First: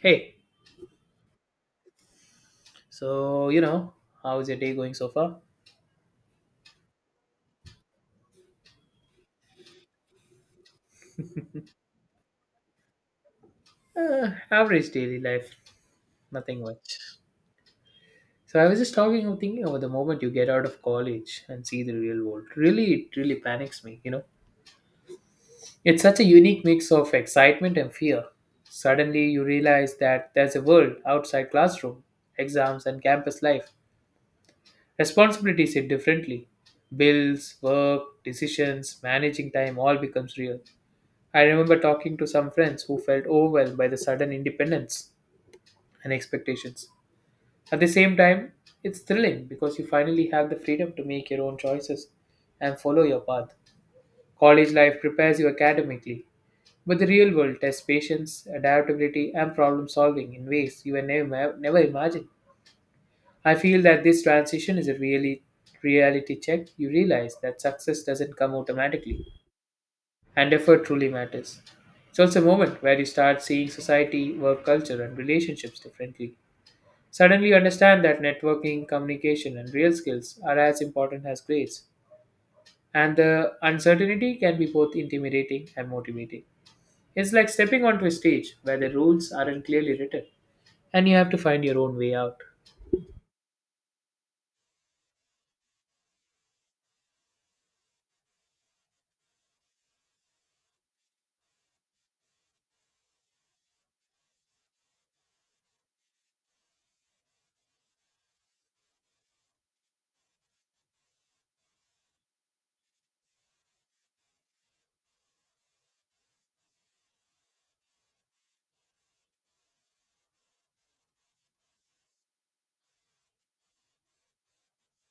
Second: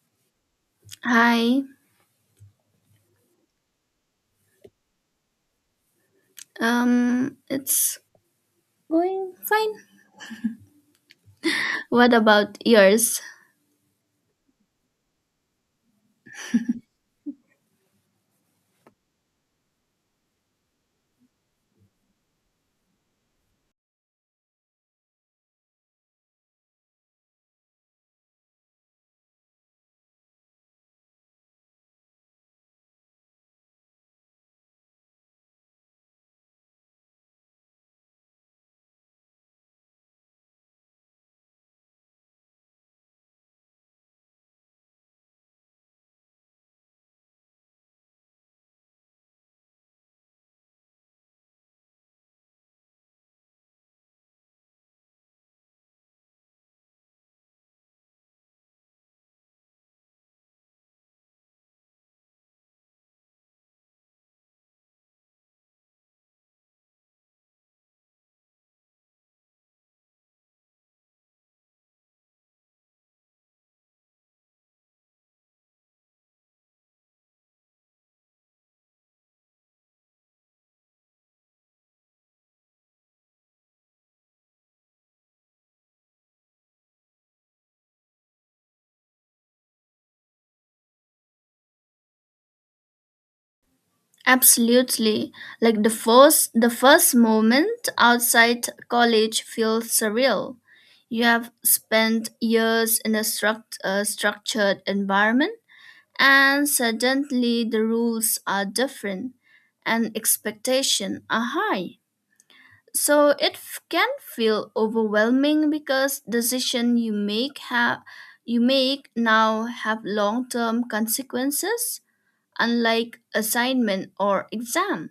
Hey, Hi. so how is your day going so far? It's going fine. What about yours? Average daily life, nothing much. So I was just talking and thinking over the moment you get out of college and see the real world. Really, it really panics me. It's such a unique mix of excitement and fear. Suddenly you realize that there's a world outside classroom, exams and campus life. Responsibilities hit differently. Bills, work, decisions, managing time all becomes real. I remember talking to some friends who felt overwhelmed by the sudden independence and expectations. At the same time, it's thrilling because you finally have the freedom to make your own choices and follow your path. College life prepares you academically, but the real world tests patience, adaptability, and problem solving in ways you had never imagined. I feel that this transition is a really reality check. You realize that success doesn't come automatically and effort truly matters. It's also a moment where you start seeing society, work culture, and relationships differently. Suddenly, you understand that networking, communication, and real skills are as important as grades, and the uncertainty can be both intimidating and motivating. It's like stepping onto a stage where the rules aren't clearly written, and you have to find your own way out. Absolutely. Like the first moment outside college feels surreal. You have spent years in a structured environment, and suddenly the rules are different and expectations are high. So it can feel overwhelming because decision you make have you make now have long-term consequences, unlike assignment or exam.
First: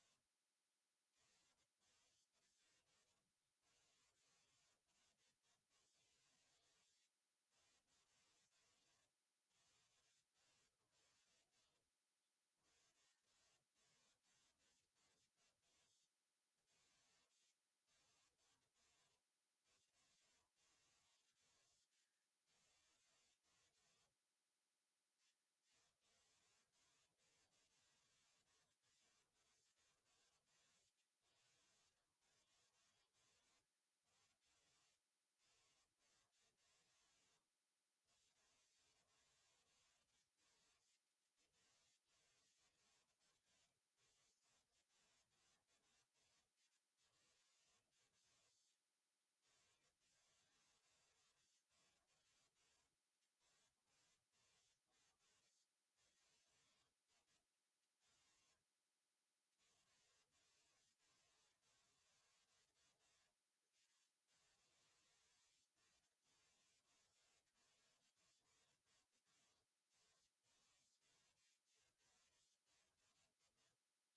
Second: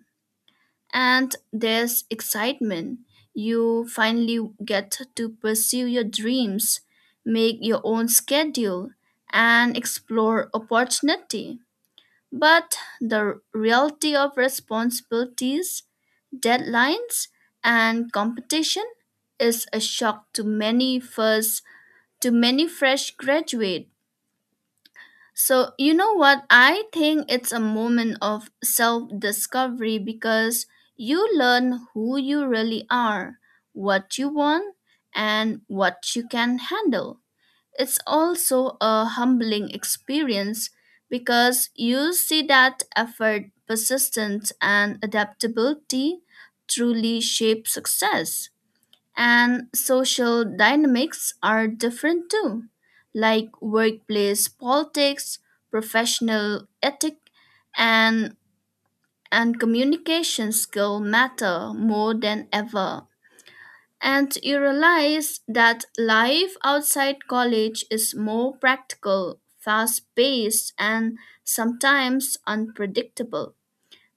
And there's excitement. You finally get to pursue your dreams, make your own schedule, and explore opportunity. But the reality of responsibilities, deadlines, and competition is a shock to many first to many fresh graduate. So you know what? I think it's a moment of self discovery because you learn who you really are, what you want, and what you can handle. It's also a humbling experience because you see that effort, persistence, and adaptability truly shape success. And social dynamics are different too, like workplace politics, professional ethic, and, and communication skill matter more than ever. And you realize that life outside college is more practical, fast paced, and sometimes unpredictable.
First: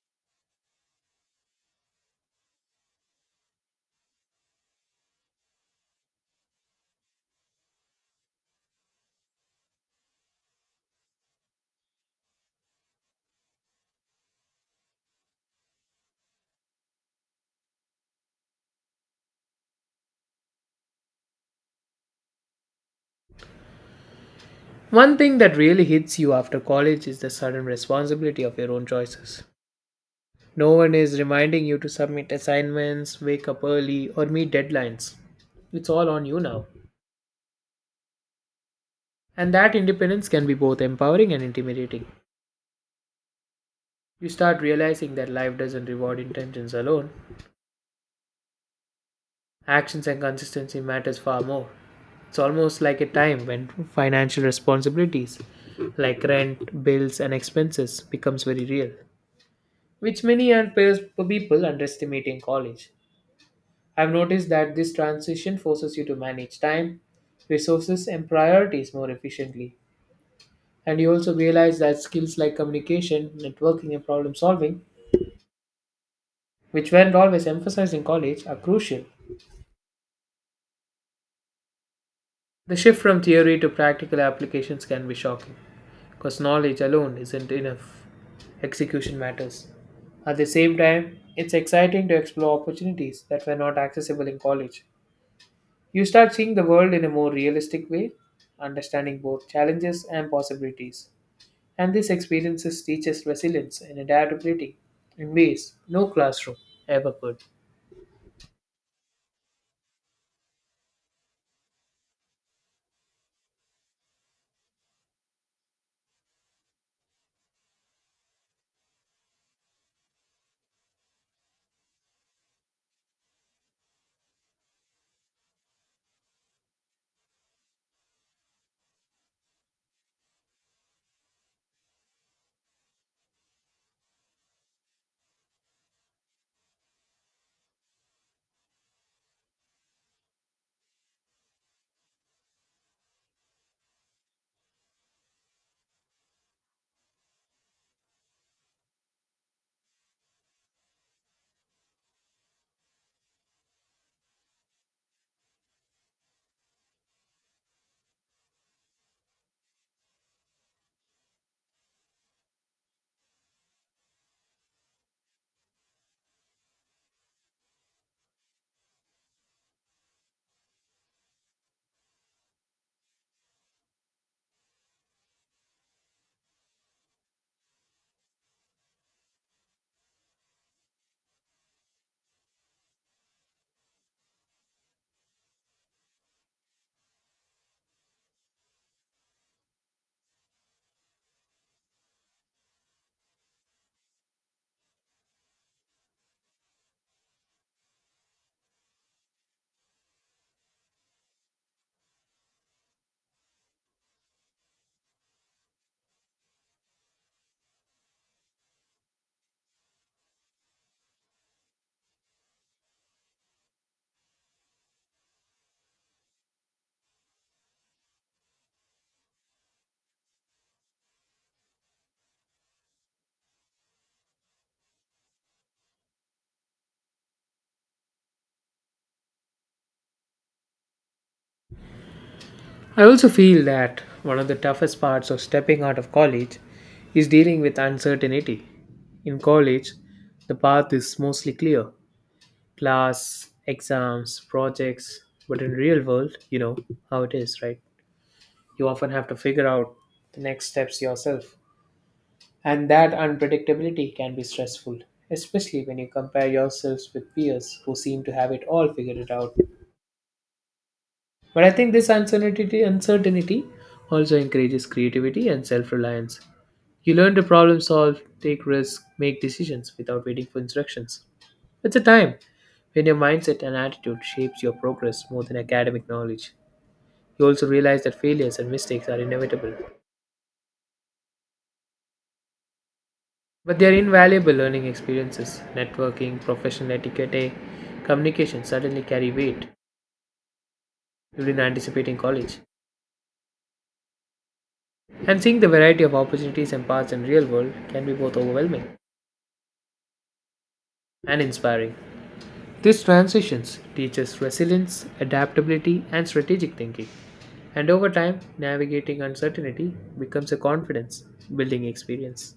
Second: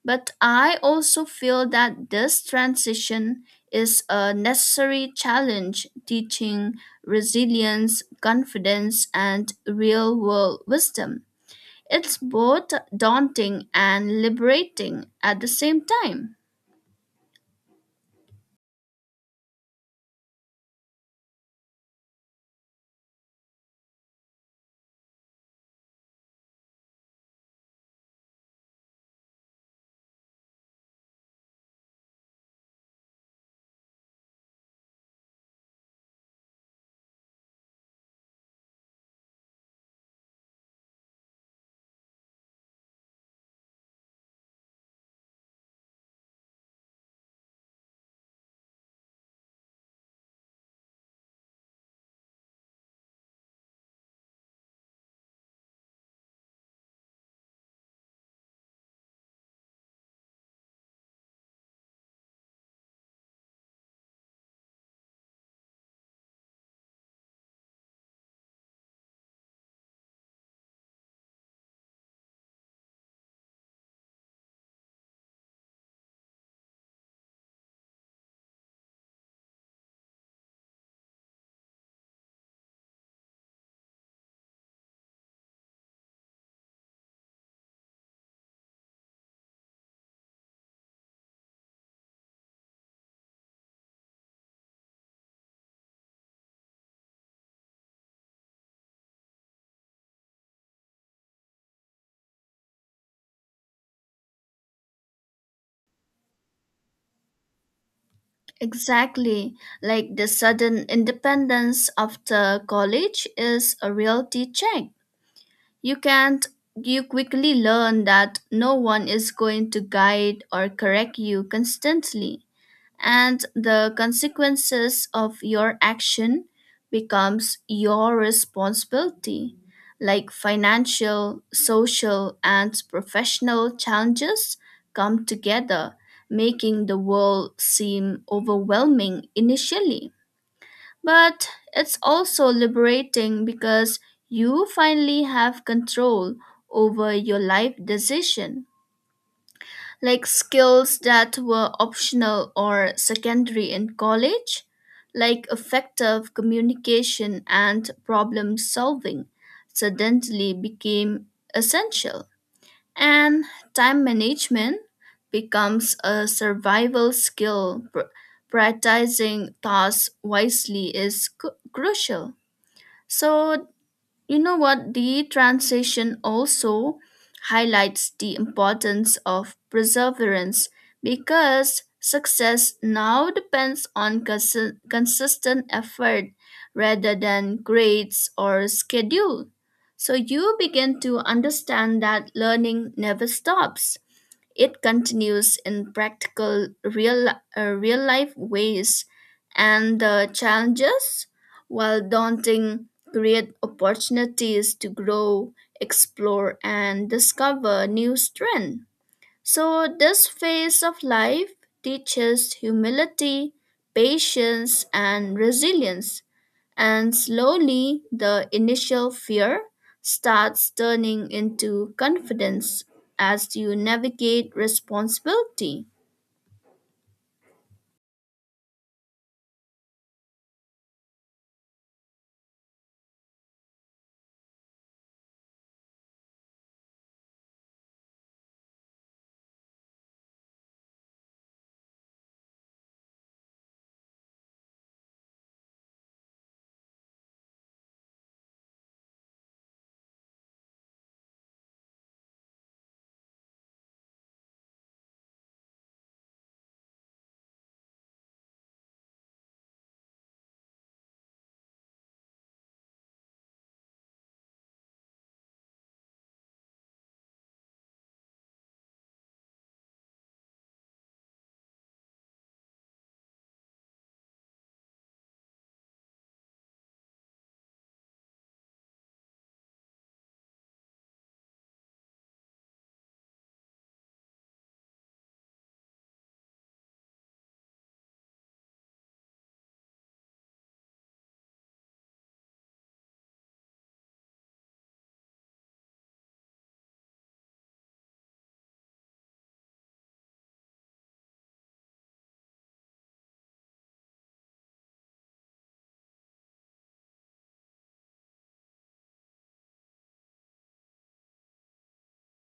But I also feel that this transition is a necessary challenge, teaching resilience, confidence, and real world wisdom. It's both daunting and liberating at the same time. One thing that really hits you after college is the sudden responsibility of your own choices. No one is reminding you to submit assignments, wake up early, or meet deadlines. It's all on you now. And that independence can be both empowering and intimidating. You start realizing that life doesn't reward intentions alone. Actions and consistency matters far more. It's almost like a time when financial responsibilities like rent, bills and expenses becomes very real, which many people underestimate in college. I've noticed that this transition forces you to manage time, resources, and priorities more efficiently. And you also realize that skills like communication, networking, and problem solving, which weren't always emphasized in college, are crucial. The shift from theory to practical applications can be shocking because knowledge alone isn't enough. Execution matters. At the same time, it's exciting to explore opportunities that were not accessible in college. You start seeing the world in a more realistic way, understanding both challenges and possibilities. And these experiences teach us resilience and adaptability in ways no classroom ever could. Exactly. Like the sudden independence after college is a reality check. You can't you quickly learn that no one is going to guide or correct you constantly, and the consequences of your action becomes your responsibility. Like financial, social, and professional challenges come together, making the world seem overwhelming initially, but it's also liberating because you finally have control over your life decision. Like skills that were optional or secondary in college, like effective communication and problem solving, suddenly became essential. And time management becomes a survival skill. Prioritizing tasks wisely is crucial. So, you know what? The transition also highlights the importance of perseverance because success now depends on consistent effort rather than grades or schedule. So you begin to understand that learning never stops. It continues in practical, real life ways, and the challenges, while daunting, create opportunities to grow, explore, and discover new strength. So, this phase of life teaches humility, patience, and resilience, and slowly the initial fear starts turning into confidence as you navigate responsibility. I also feel that one of the toughest parts of stepping out of college is dealing with uncertainty. In college, the path is mostly clear: class, exams, projects, but in real world, you know how it is, right? You often have to figure out the next steps yourself. And that unpredictability can be stressful, especially when you compare yourselves with peers who seem to have it all figured it out. But I think this uncertainty also encourages creativity and self reliance. You learn to problem solve, take risks, make decisions without waiting for instructions. It's a time when your mindset and attitude shapes your progress more than academic knowledge. You also realize that failures and mistakes are inevitable, but they are invaluable learning experiences. Networking, professional etiquette, communication certainly carry weight during anticipating college. And seeing the variety of opportunities and paths in real world can be both overwhelming and inspiring. These transitions teach us resilience, adaptability, and strategic thinking. And over time, navigating uncertainty becomes a confidence building experience.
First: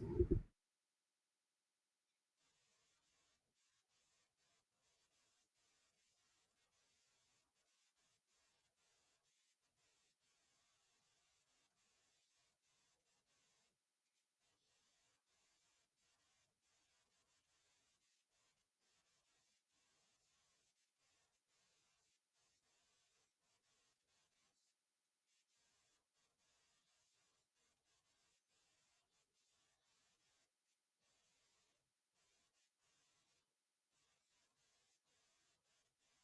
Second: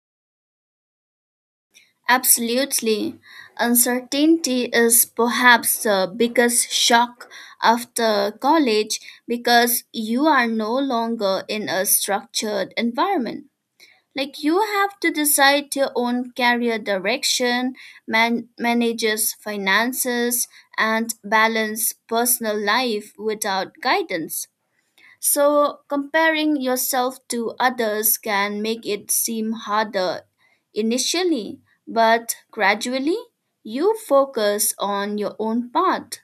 Absolutely. Uncertainty is perhaps the biggest shock after college because you are no longer in a structured environment. Like you have to decide your own career direction, manages finances, and balance personal life without guidance. So, comparing yourself to others can make it seem harder initially, but gradually you focus on your own path.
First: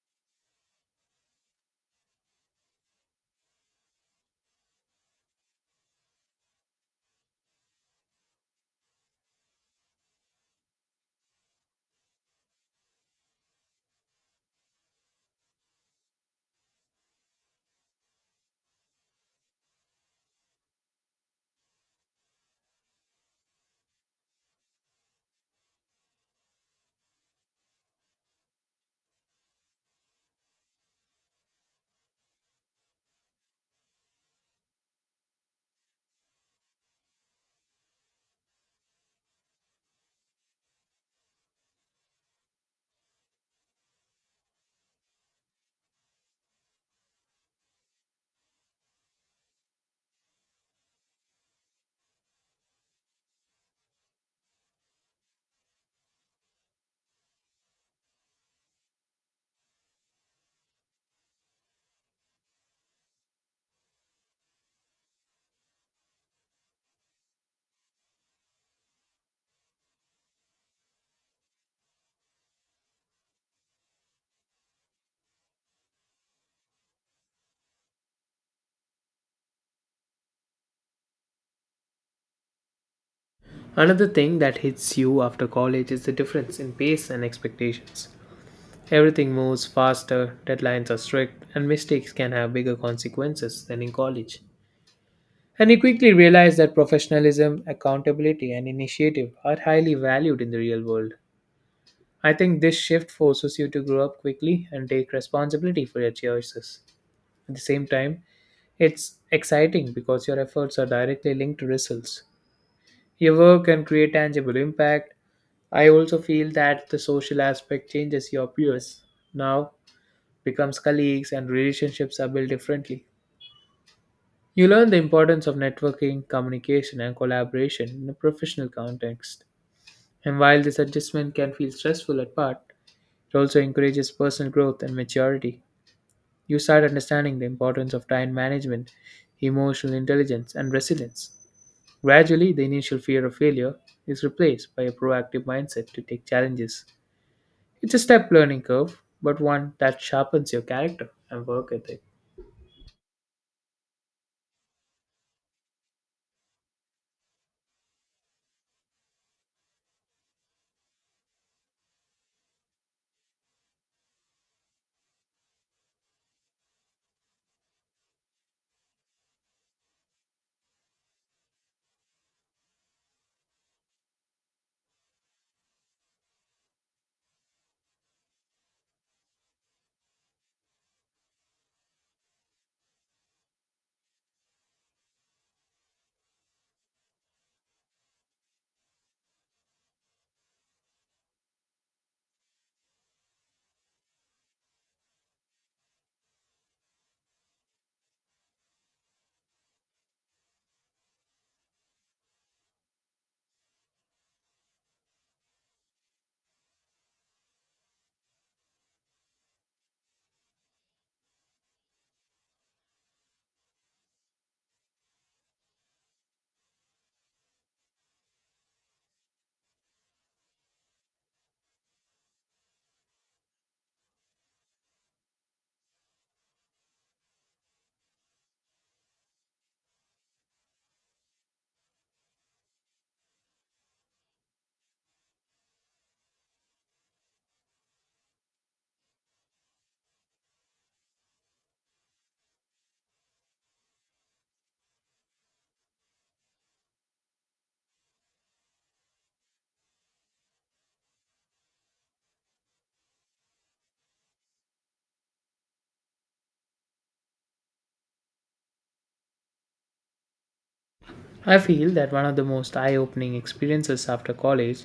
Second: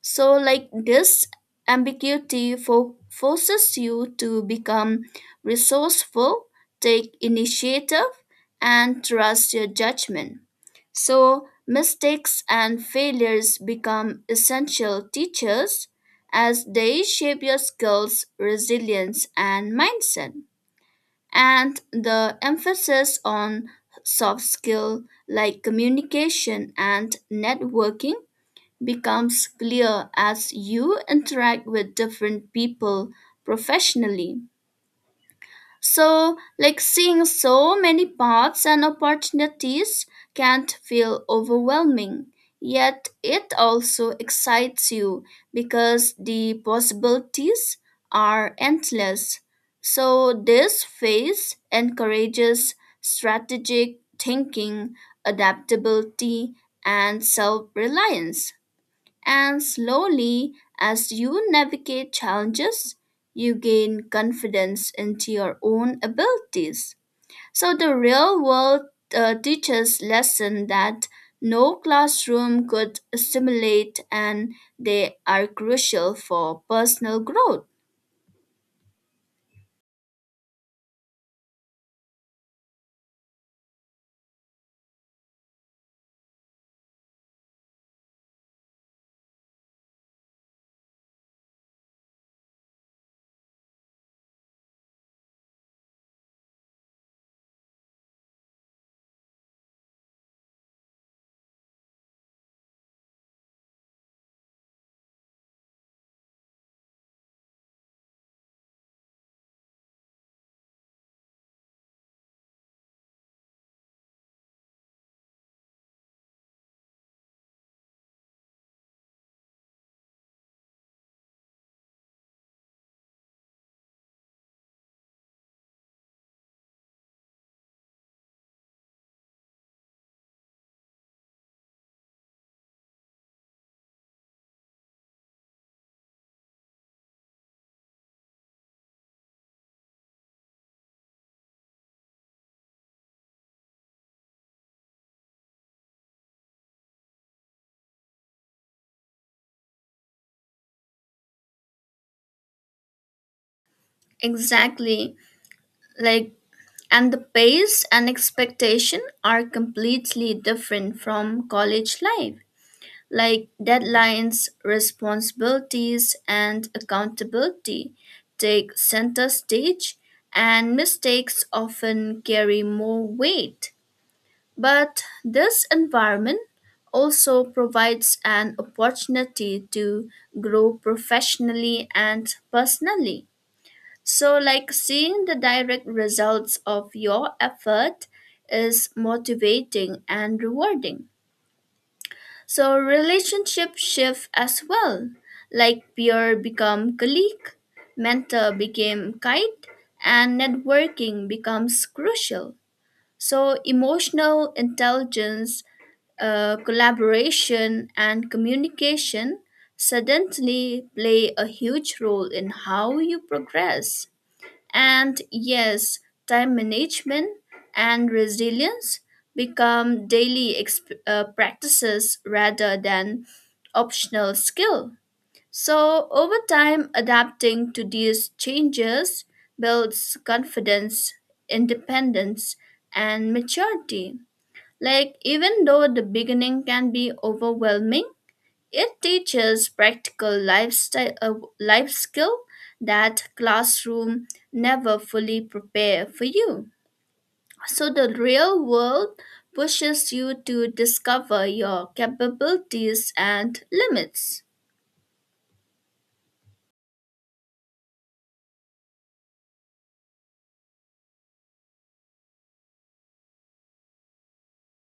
So, like this ambiguity forces you to become resourceful, take initiative, and trust your judgment. So, mistakes and failures become essential teachers as they shape your skills, resilience, and mindset. And the emphasis on soft skill like communication and networking becomes clear as you interact with different people professionally. So, like seeing so many paths and opportunities can't feel overwhelming. Yet it also excites you because the possibilities are endless. So, this phase encourages strategic thinking, adaptability, and self reliance. And slowly, as you navigate challenges, you gain confidence into your own abilities. So the real world teaches lesson that no classroom could assimilate, and they are crucial for personal growth. Another thing that hits you after college is the difference in pace and expectations. Everything moves faster, deadlines are strict, and mistakes can have bigger consequences than in college. And he quickly realized that professionalism, accountability, and initiative are highly valued in the real world. I think this shift forces you to grow up quickly and take responsibility for your choices. At the same time, it's exciting because your efforts are directly linked to results. Your work can create tangible impact. I also feel that the social aspect changes your peers. Now, becomes colleagues, and relationships are built differently. You learn the importance of networking, communication, and collaboration in a professional context. And while this adjustment can feel stressful at part, it also encourages personal growth and maturity. You start understanding the importance of time management, emotional intelligence, and resilience. Gradually, the initial fear of failure is replaced by a proactive mindset to take challenges. It's a step learning curve, but one that sharpens your character and work ethic. Exactly. Like and the pace and expectation are completely different from college life. Like deadlines, responsibilities, and accountability take center stage, and mistakes often carry more weight. But this environment also provides an opportunity to grow professionally and personally. So, like seeing the direct results of your effort is motivating and rewarding. So relationship shift as well, like peer become colleague, mentor became guide, and networking becomes crucial. So emotional intelligence, collaboration, and communication suddenly play a huge role in how you progress. And yes, time management and resilience become daily practices rather than optional skill. So, over time, adapting to these changes builds confidence, independence, and maturity. Like, even though the beginning can be overwhelming, it teaches practical life skill that classroom never fully prepare for you. So the real world pushes you to discover your capabilities and limits. I feel that one of the most eye opening experiences after college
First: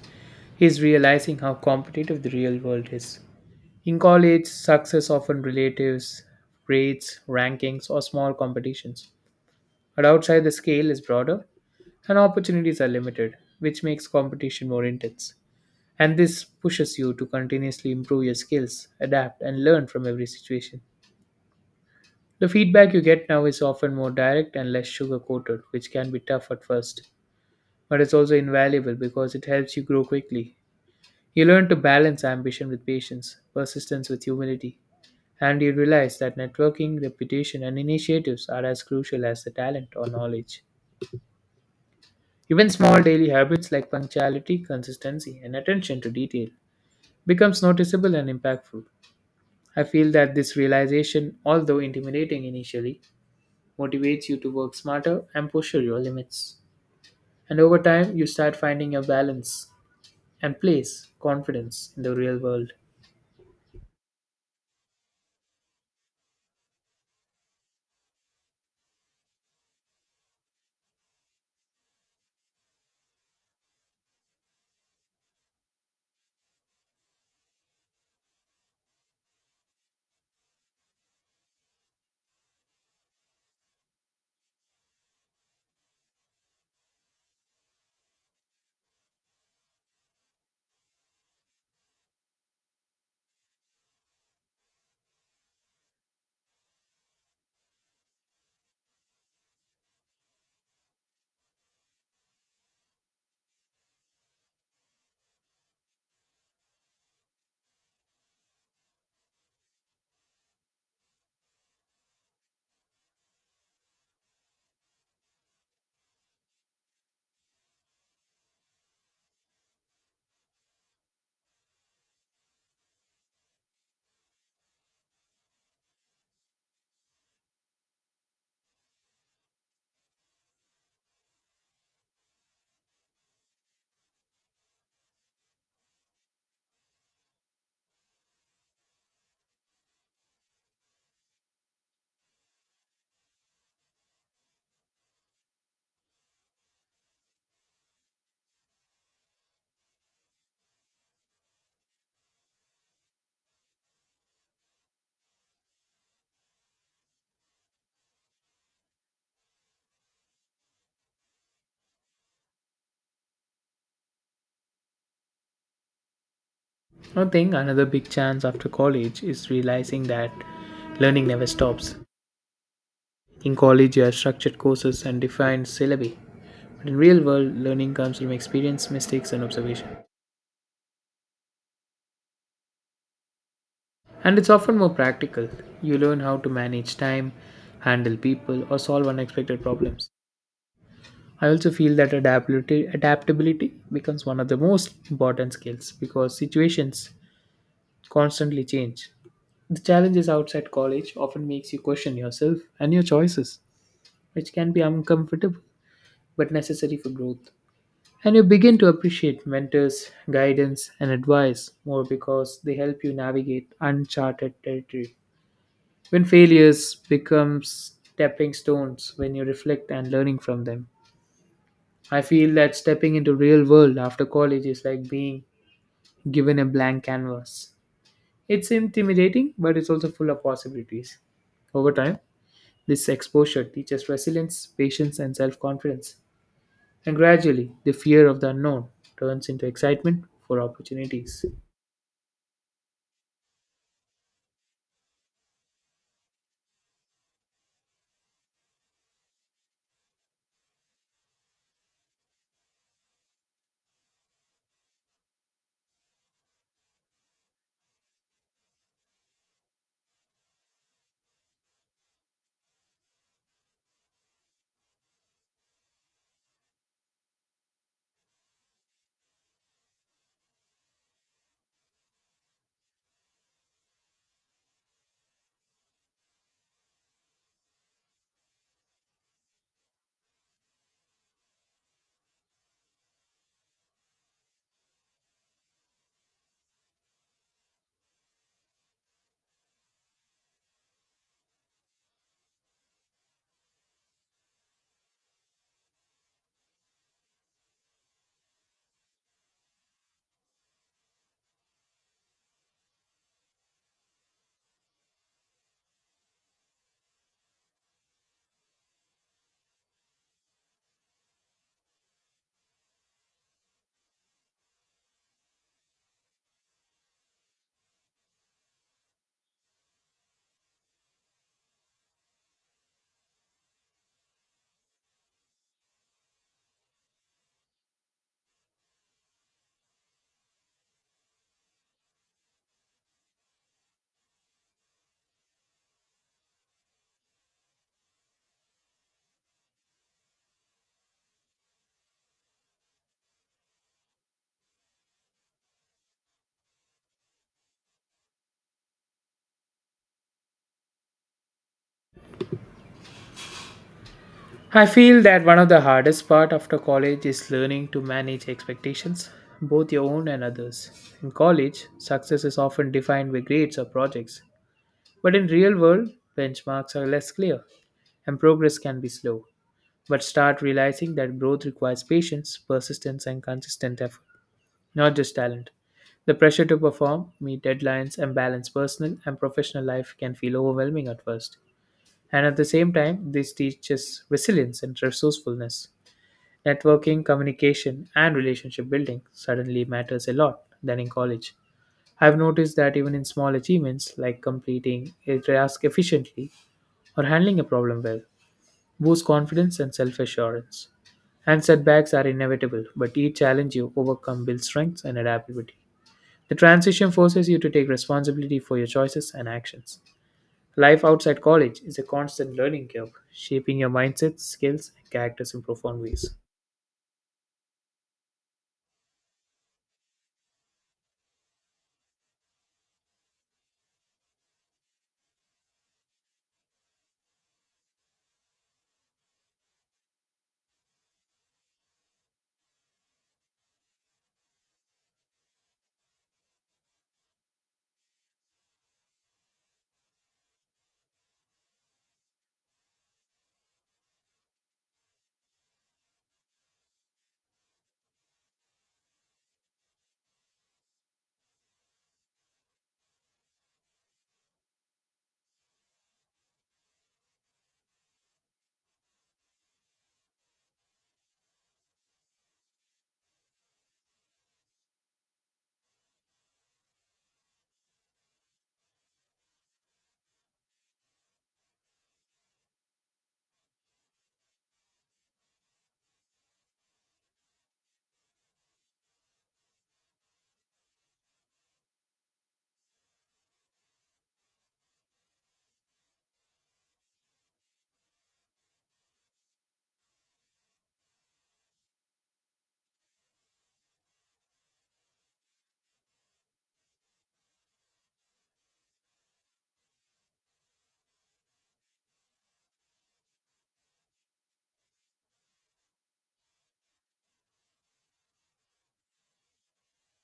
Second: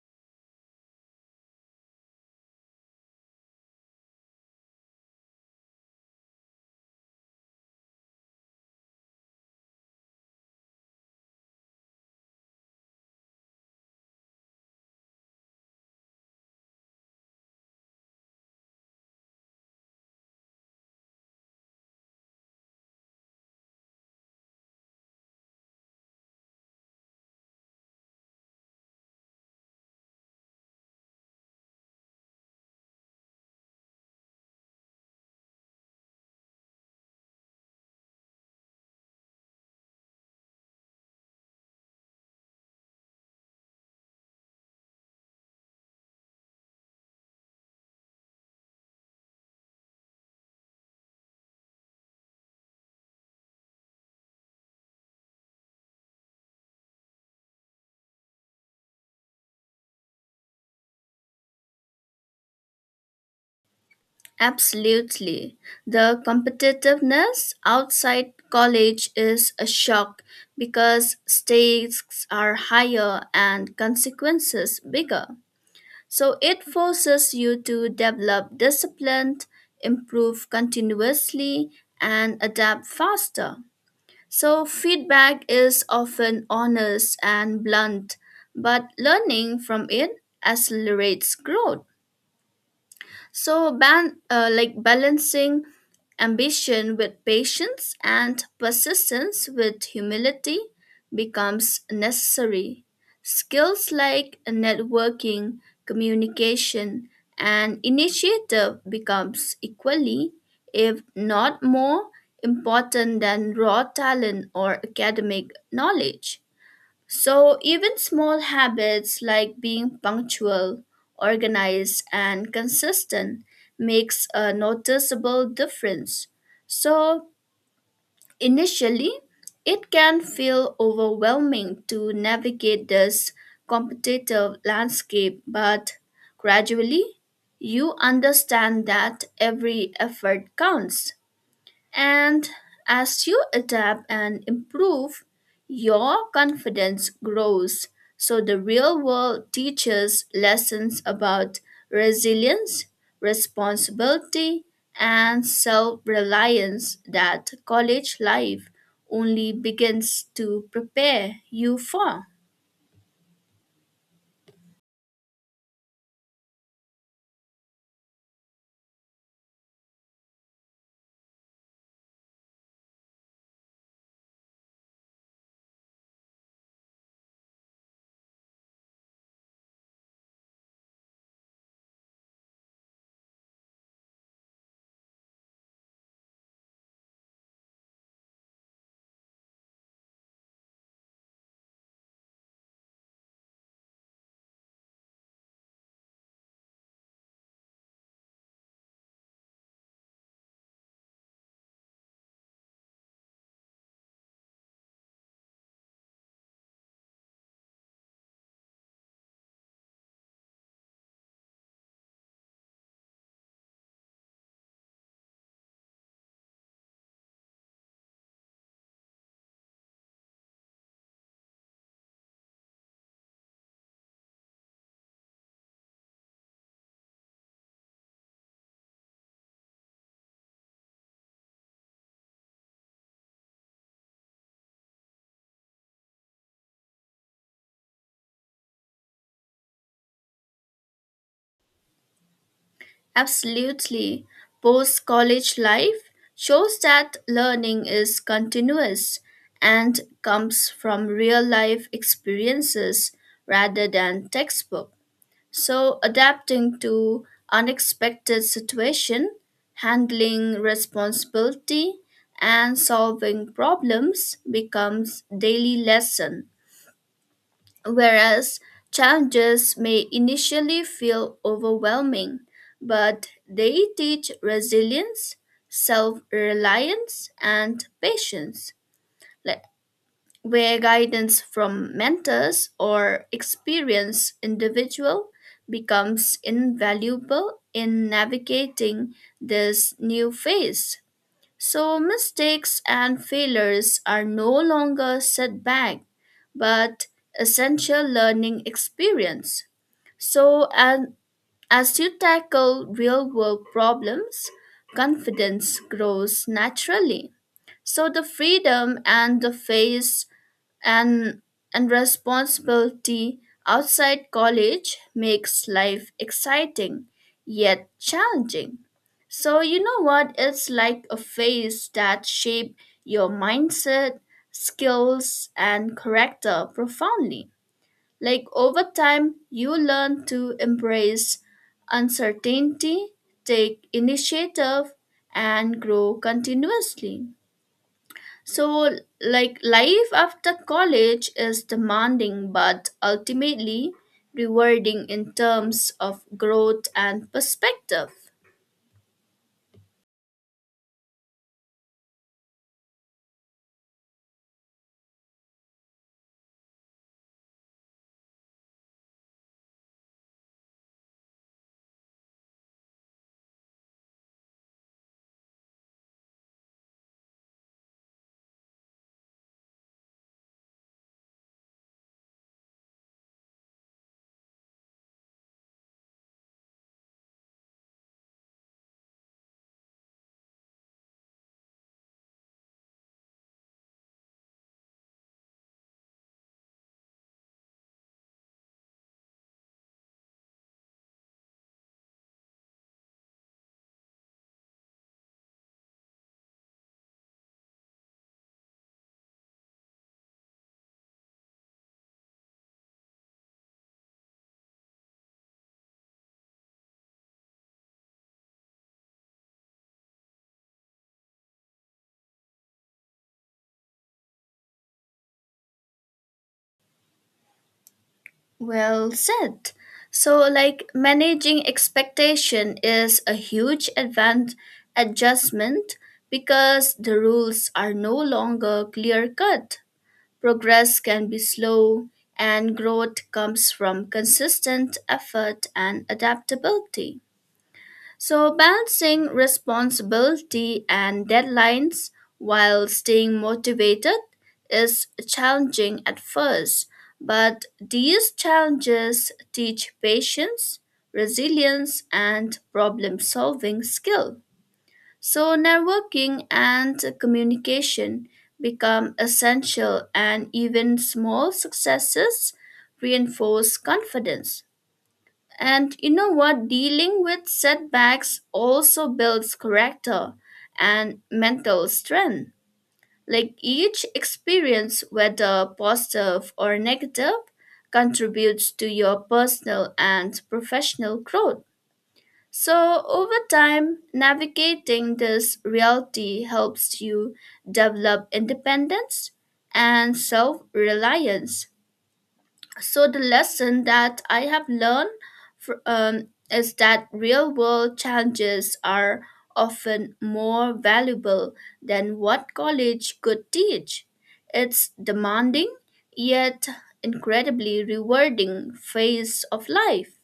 is realizing how competitive the real world is. In college, success often relatives, grades, rankings, or small competitions. But outside, the scale is broader and opportunities are limited, which makes competition more intense. And this pushes you to continuously improve your skills, adapt, and learn from every situation. The feedback you get now is often more direct and less sugar coated, which can be tough at first, but it's also invaluable because it helps you grow quickly. You learn to balance ambition with patience, persistence with humility, and you realize that networking, reputation, and initiatives are as crucial as the talent or knowledge. Even small daily habits like punctuality, consistency, and attention to detail becomes noticeable and impactful. I feel that this realization, although intimidating initially, motivates you to work smarter and push your limits. And over time, you start finding a balance and place confidence in the real world. Absolutely. The competitiveness outside college is a shock because stakes are higher and consequences bigger. So it forces you to develop discipline, improve continuously, and adapt faster. So feedback is often honest and blunt, but learning from it accelerates growth. So, like balancing ambition with patience and persistence with humility becomes necessary. Skills like networking, communication, and initiative becomes equally, if not more, important than raw talent or academic knowledge. So, even small habits like being punctual, organized, and consistent makes a noticeable difference. So, initially, it can feel overwhelming to navigate this competitive landscape, but gradually, you understand that every effort counts. And as you adapt and improve, your confidence grows. So the real world teaches lessons about resilience, responsibility, and self reliance that college life only begins to prepare you for. I think another big chance after college is realizing that learning never stops. In college, you have structured courses and defined syllabi, but in real world, learning comes from experience, mistakes, and observation. And it's often more practical. You learn how to manage time, handle people, or solve unexpected problems. I also feel that adaptability becomes one of the most important skills because situations constantly change. The challenges outside college often makes you question yourself and your choices, which can be uncomfortable but necessary for growth. And you begin to appreciate mentors, guidance, and advice more because they help you navigate uncharted territory. When failures become stepping stones when you reflect and learning from them. I feel that stepping into real world after college is like being given a blank canvas. It's intimidating, but it's also full of possibilities. Over time, this exposure teaches resilience, patience, and self confidence. And gradually, the fear of the unknown turns into excitement for opportunities. Absolutely. Post college life shows that learning is continuous and comes from real life experiences rather than textbook. So, adapting to unexpected situation, handling responsibility, and solving problems becomes daily lesson. Whereas challenges may initially feel overwhelming, but they teach resilience, self reliance, and patience, like, where guidance from mentors or experienced individual becomes invaluable in navigating this new phase. So mistakes and failures are no longer setback, but essential learning experience. So and as you tackle real world problems, confidence grows naturally. So the freedom and the face and and responsibility outside college makes life exciting yet challenging. So you know what? It's like a phase that shape your mindset, skills, and character profoundly. Like over time you learn to embrace uncertainty, take initiative, and grow continuously. So, like, life after college is demanding but ultimately rewarding in terms of growth and perspective. I feel that one of the hardest part after college is learning to manage expectations, both your own and others. In college, success is often defined by grades or projects, but in real world, benchmarks are less clear and progress can be slow. But start realizing that growth requires patience, persistence and consistent effort. Not just talent. The pressure to perform, meet deadlines, and balance personal and professional life can feel overwhelming at first. And at the same time, this teaches resilience and resourcefulness. Networking, communication, and relationship building suddenly matters a lot than in college. I've noticed that even in small achievements like completing a task efficiently or handling a problem well, boost confidence and self assurance. And setbacks are inevitable, but each challenge you overcome builds strengths and adaptability. The transition forces you to take responsibility for your choices and actions. Life outside college is a constant learning curve, shaping your mindset, skills, and characters in profound ways. Well said. So, like, managing expectation is a huge adjustment because the rules are no longer clear cut. Progress can be slow, and growth comes from consistent effort and adaptability. So, balancing responsibility and deadlines while staying motivated is challenging at first, but these challenges teach patience, resilience, and problem solving skill. So, networking and communication become essential, and even small successes reinforce confidence. And you know what? Dealing with setbacks also builds character and mental strength. Like each experience, whether positive or negative, contributes to your personal and professional growth. So, over time, navigating this reality helps you develop independence and self reliance. So the lesson that I have learned is that real world challenges are often more valuable than what college could teach. It's demanding yet incredibly rewarding phase of life.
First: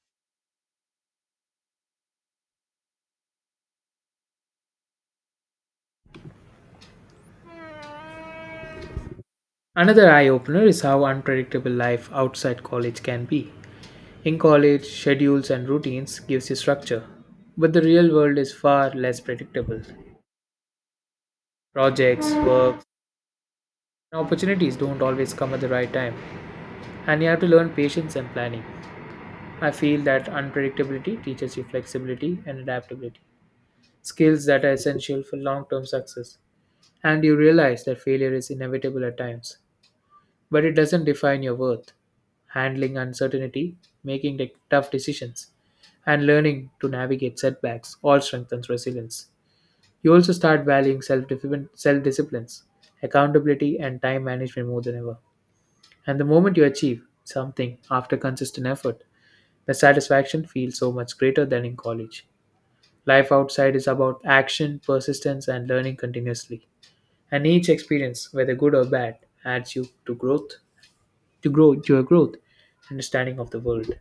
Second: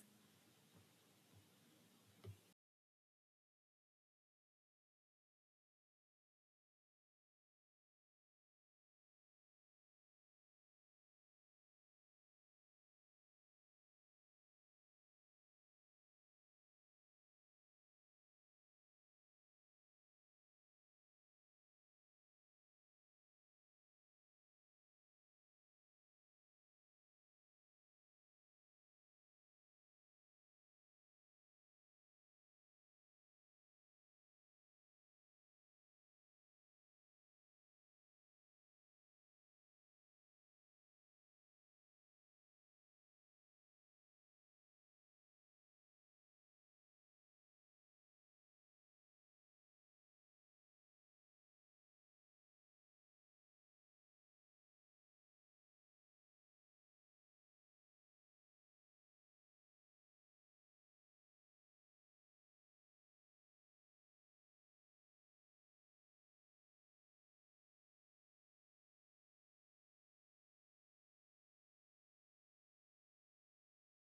Another eye opener is how unpredictable life outside college can be. In college, schedules and routines gives you structure, but the real world is far less predictable. Projects, work, and opportunities don't always come at the right time, and you have to learn patience and planning. I feel that unpredictability teaches you flexibility and adaptability, skills that are essential for long term success. And you realize that failure is inevitable at times, but it doesn't define your worth. Handling uncertainty, making the tough decisions, and learning to navigate setbacks all strengthens resilience. You also start valuing self disciplines, accountability, and time management more than ever. And the moment you achieve something after consistent effort, the satisfaction feels so much greater than in college. Life outside is about action, persistence, and learning continuously. And each experience, whether good or bad, adds you to growth, to grow to your growth, understanding of the world.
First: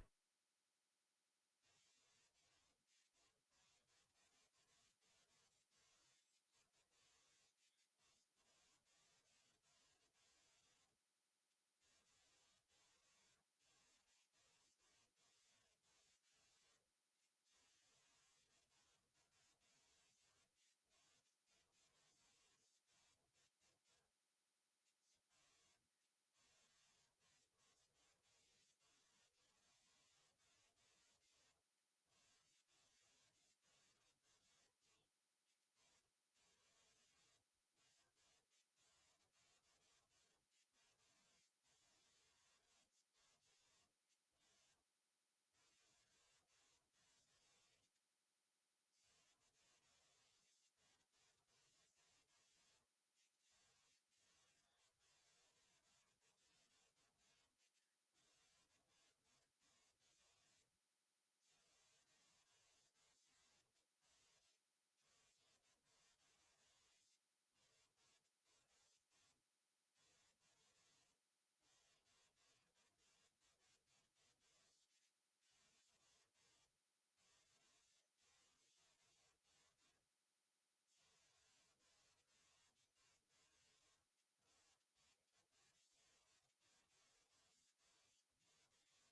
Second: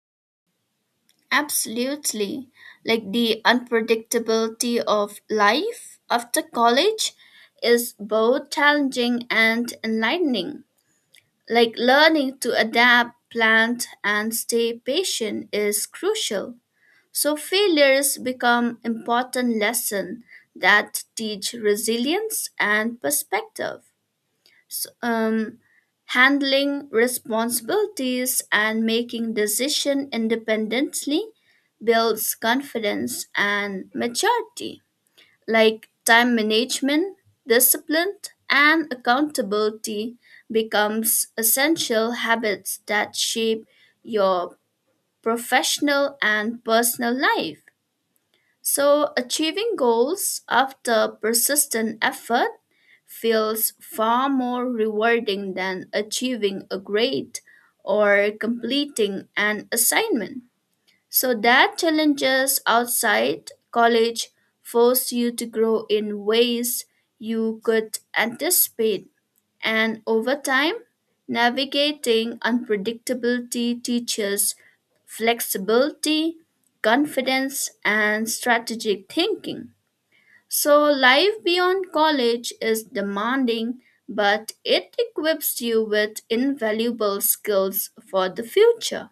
Absolutely. Like the unpredictability of life after college is both challenging and enlightening. Like learning to adapt, plant, and stay patient is crucial. So failures become important lesson that teach resilience and perspective. So, handling responsibilities and making decision independently builds confidence and maturity. Like time management, discipline, and accountability becomes essential habits that shape your professional and personal life. So achieving goals after persistent effort feels far more rewarding than achieving a grade or completing an assignment. So that challenges outside college force you to grow in ways you could anticipate. And over time, navigating unpredictability teaches flexibility, confidence, and strategic thinking. So, life beyond college is demanding, but it equips you with invaluable skills for the future.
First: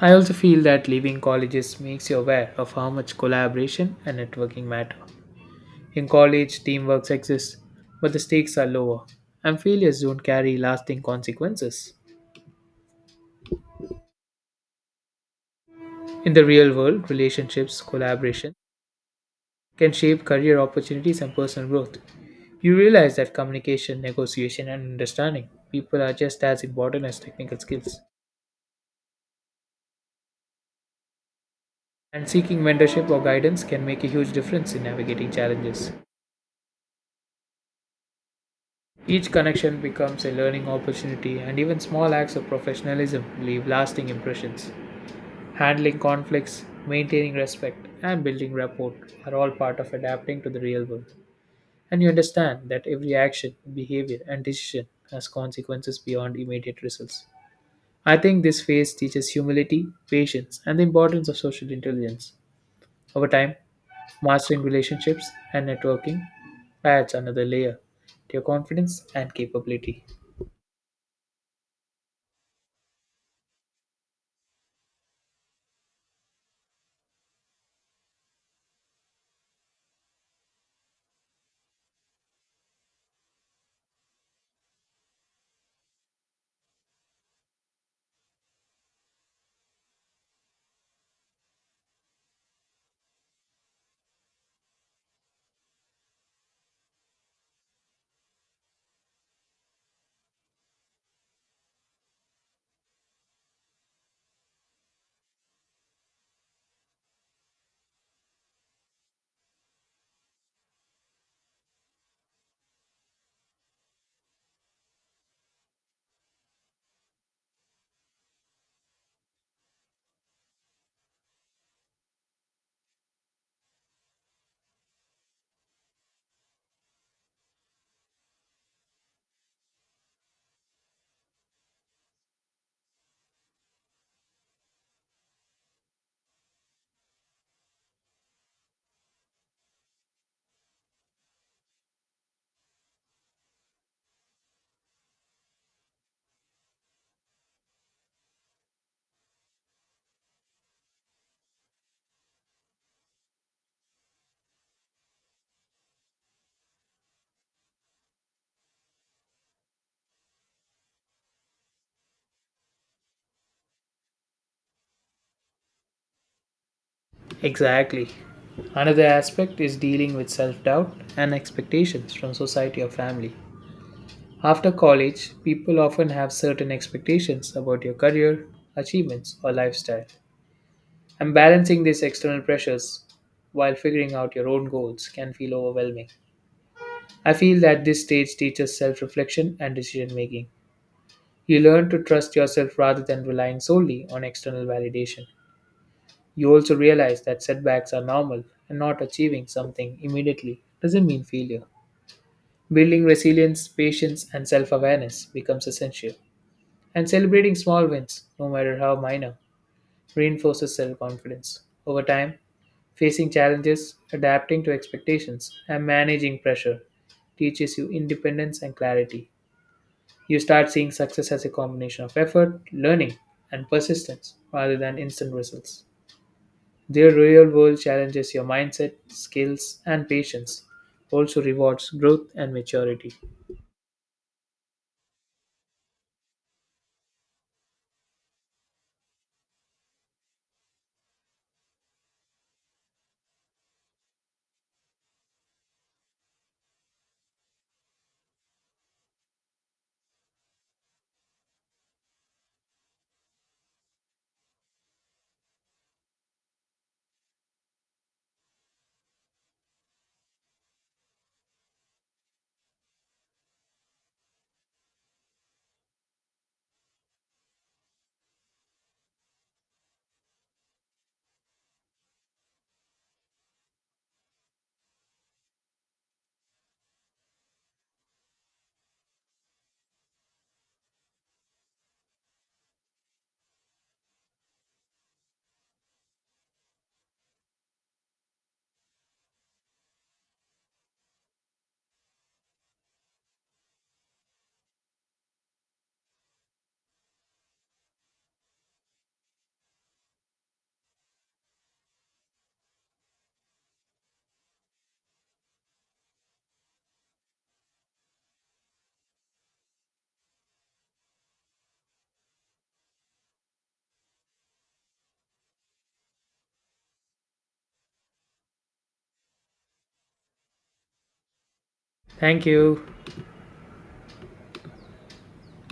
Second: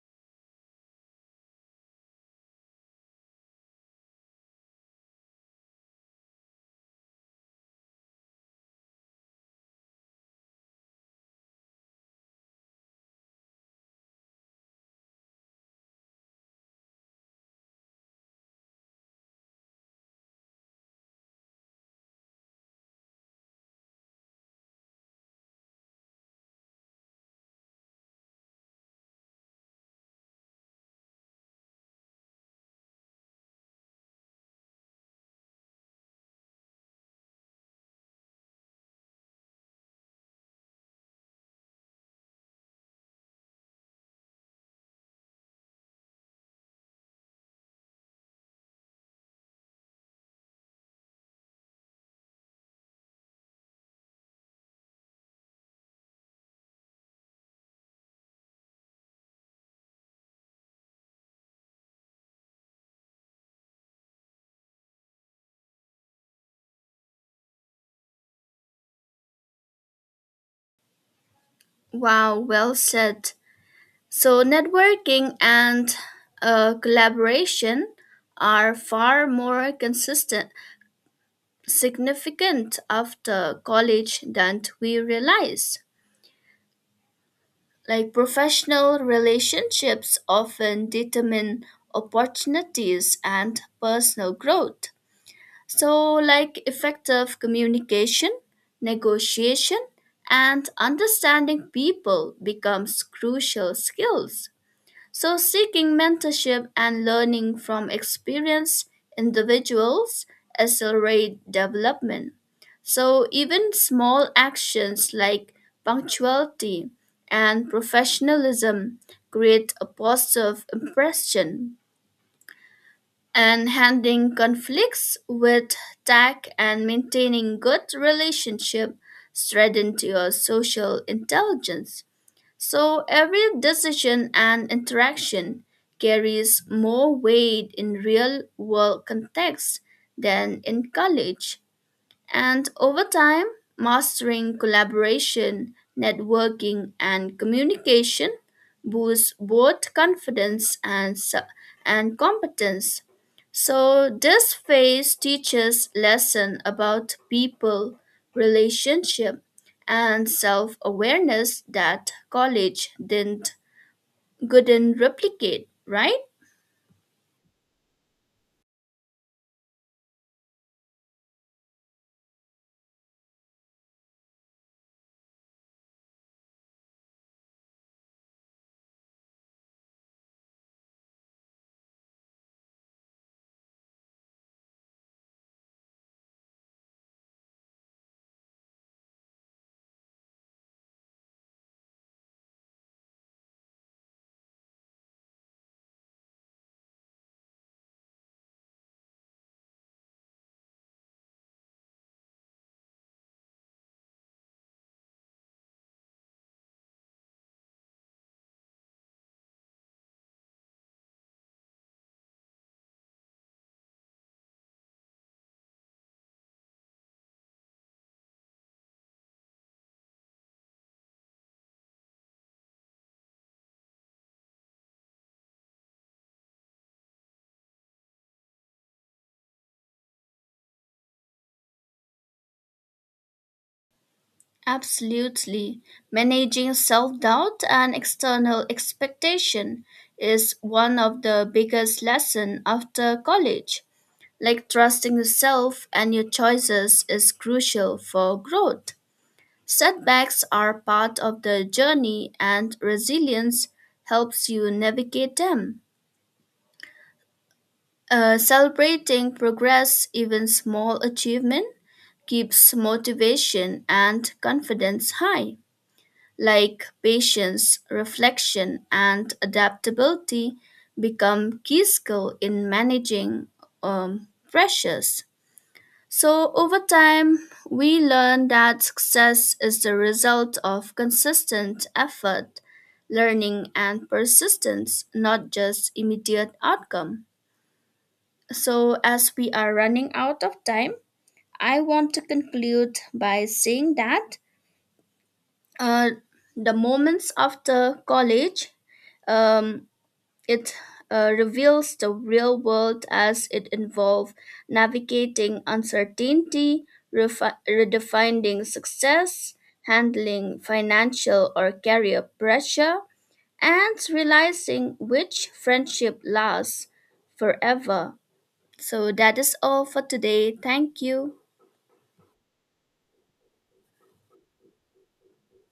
I also feel that leaving colleges makes you aware of how much collaboration and networking matter. In college, teamwork exists, but the stakes are lower, and failures don't carry lasting consequences. In the real world, relationships, collaboration, can shape career opportunities and personal growth. You realize that communication, negotiation, and understanding people are just as important as technical skills. And seeking mentorship or guidance can make a huge difference in navigating challenges. Each connection becomes a learning opportunity, and even small acts of professionalism leave lasting impressions. Handling conflicts, maintaining respect, and building rapport are all part of adapting to the real world. And you understand that every action, behavior, and decision has consequences beyond immediate results. I think this phase teaches humility, patience, and the importance of social intelligence. Over time, mastering relationships and networking adds another layer to your confidence and capability. Wow, well said. So, networking and collaboration are far more significant after college than we realize. Like professional relationships often determine opportunities and personal growth. So, like effective communication, negotiation, and understanding people becomes crucial skills. So, seeking mentorship and learning from experienced individuals accelerate development. So, even small actions like punctuality and professionalism create a positive impression. And handling conflicts with tact and maintaining good relationship strengthen your social intelligence. So every decision and interaction carries more weight in real world context than in college. And over time, mastering collaboration, networking, and communication boosts both confidence and competence. So, this phase teaches lesson about people, relationship, and self awareness that college didn't couldn't replicate, right? Exactly. Another aspect is dealing with self doubt and expectations from society or family. After college, people often have certain expectations about your career, achievements, or lifestyle. And balancing these external pressures while figuring out your own goals can feel overwhelming. I feel that this stage teaches self reflection and decision making. You learn to trust yourself rather than relying solely on external validation. You also realize that setbacks are normal and not achieving something immediately doesn't mean failure. Building resilience, patience, and self awareness becomes essential. And celebrating small wins, no matter how minor, reinforces self-confidence. Over time, facing challenges, adapting to expectations, and managing pressure teaches you independence and clarity. You start seeing success as a combination of effort, learning, and persistence rather than instant results. Their real world challenges your mindset, skills, and patience, also rewards growth and maturity. Absolutely. Managing self doubt and external expectation is one of the biggest lessons after college. Like trusting yourself and your choices is crucial for growth. Setbacks are part of the journey, and resilience helps you navigate them. Celebrating progress, even small achievement, keeps motivation and confidence high. Like patience, reflection, and adaptability become key skill in managing pressures. So over time, we learn that success is the result of consistent effort, learning, and persistence, not just immediate outcome. So as we are running out of time, I want to conclude by saying that uh, the moments after college, um, it reveals the real world as it involves navigating uncertainty, redefining success, handling financial or career pressure, and realizing which friendship lasts forever. So that is all for today. Thank you. Thank you.